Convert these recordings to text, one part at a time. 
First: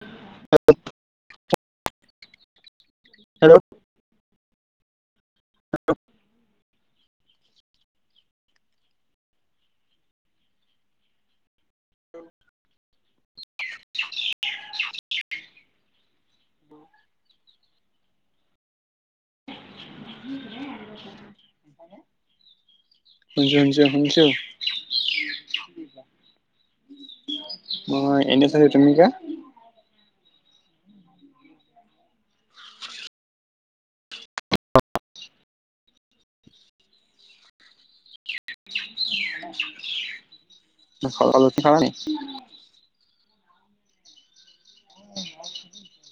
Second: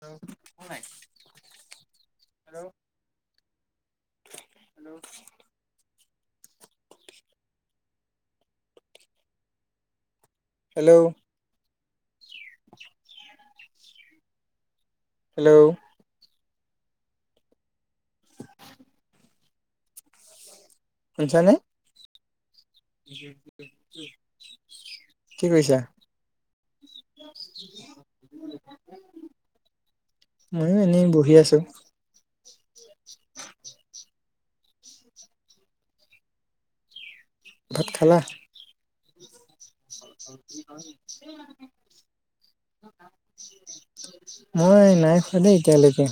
[unintelligible] Hello. Hello hello. Hello. [unintelligible] Hello. [unintelligible] শুনিছানে? শুনিছো, শুনিছো, কি কৰিছা শুনিছো। মই এনে [unintelligible] ময়ো এনেই বহি আছো। [inaudible] ভাত খালা? আলোচনা খালা নি [unintelligible] মই নাই খোৱা দেই, এতিয়ালৈকে।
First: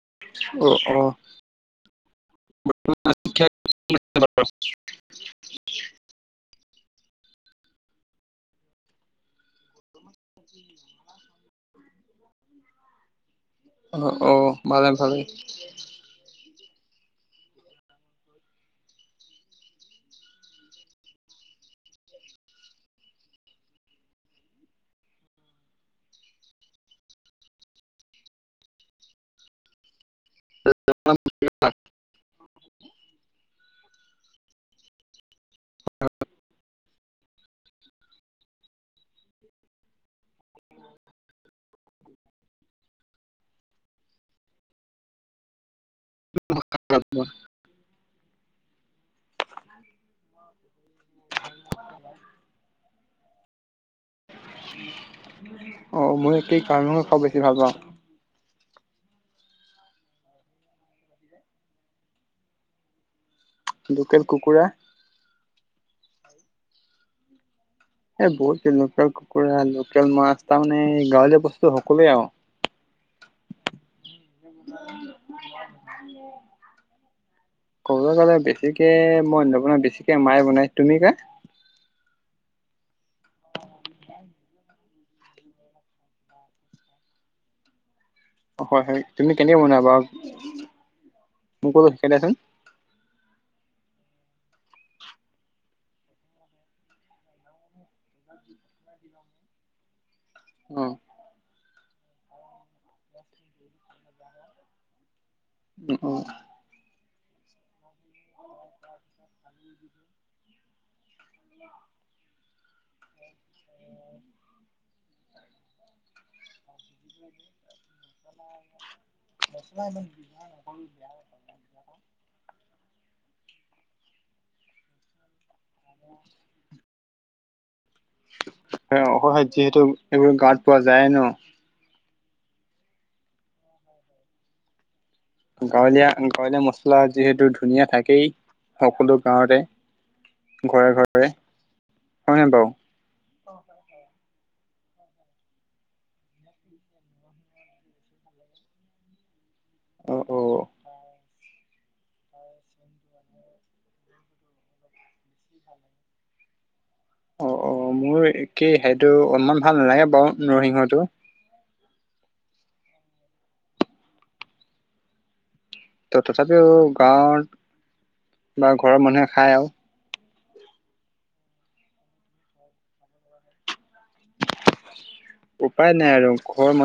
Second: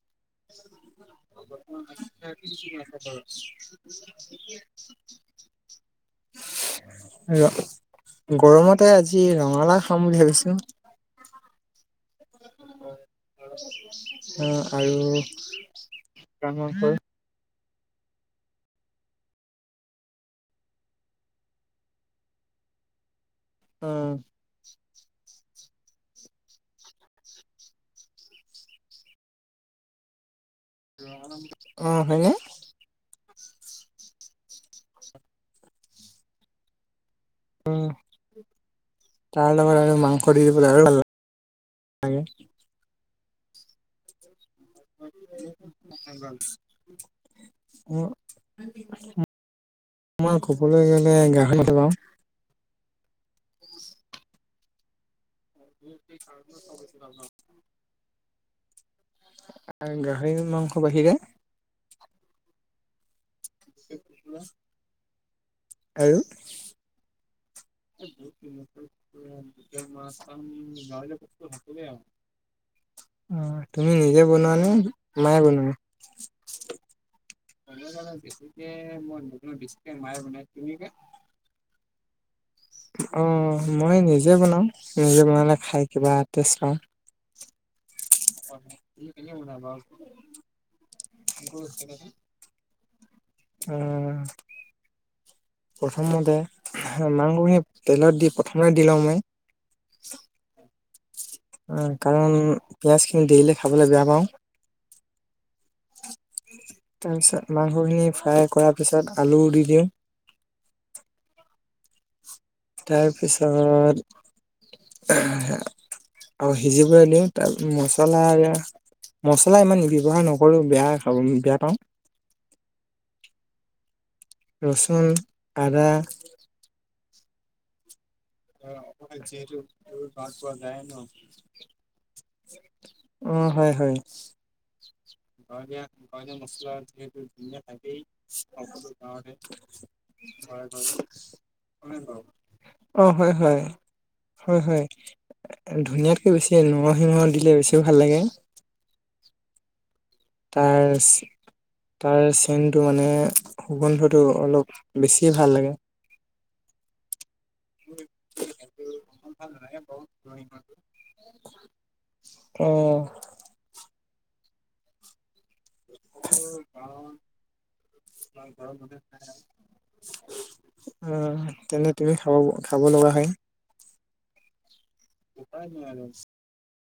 [inaudible] [unintelligible] [inaudible] গৰমতে আজি ৰঙলাউ খাম বুলি ভাবিছিলো। অ অ অ'হ ভালে ভালে আৰু কাণ বন্ধ কৰো। উ'ম। অ'হ হয়েনে? উম' তাৰ লগত আৰু মাংস দিলে আৰু ভাল লা [unintelligible] কোৱা? মই সকলোৱে গলে [inaudible] অ', মই এই কাৰণতে খাব বেছি ভাল পাওঁ। গাহৰি মাংস বাহিৰে। লোকেল কুকুৰা। [inaudible] আৰু এই বহুত লোকেল কুকুৰা লোকেল মাছ তাৰমানে গাঁৱলীয়া বস্তু সকলোৱে আৰু অ', তুমি নিজে বনোৱানে মায়ে বনাই? ক'বলৈ গ'লে, বেছিকে মই নবনাই, বেছিকে মায়ে বনাইছ তুমি কা। অ', মই নিজে বনাও নিজে বনালে খাই কিবা টেষ্ট লওঁ। হয়, হয় তুমি কেনেকৈ বনোৱা বাৰু মোকো অলপ শিকাই দিয়াচোন। উ'ম। প্ৰথমতে মাংসখিনি তেলত দি প্ৰথমে দি লওঁ মই। অ'। কাৰণ পিঁয়াজখিনি দি দিলে খাবলৈ বেয়া পাওঁ। উ'ম, অ'। তাৰপিছত মাংসখিনি ফ্ৰাই কৰাৰ পিছত আলুও দি দিওঁ। তাৰপিছত সিজিবলৈ দিওঁ তাৰপিছত মচলা আৰু এয়া। মছলা ইমান ব্যৱহাৰ নকৰো বেয়া খাব বেয়া পাওঁ। [unintelligible] ৰচোন, আদা। অ', যিহেতু এইবোৰ গাৱত পোৱা যায় ন। অ', হয়, হয়। অ', দিয়া, দিয়া মছলা যিহেতু ধনীয়া থাকেই সকলো গাৱতে। ঘৰে ঘৰে হয়নে বাৰু অ', হয়, হয়। হয়, হয় ধনীয়াতকৈ বেছি নৰসিংহ দিলে বেছিও ভাল লাগে। [unintelligible] অ তাৰ তাৰ চেনটো মানে সুগন্ধটো অলপ বেছিয়ে ভাল লাগে। [unintelligible] অ', অ', মোৰ একেই হেইটো অলমান ভাল নালাগে বাৰু নৰসিংহটো। অ'। ত তথাপিও [unintelligible] গাঁৱত বা ঘৰৰ মানুহে খাই আৰু উ'ম, তেনে তুমি খাব খাব লগা হয়? উপায় নাই আৰু ঘৰ মান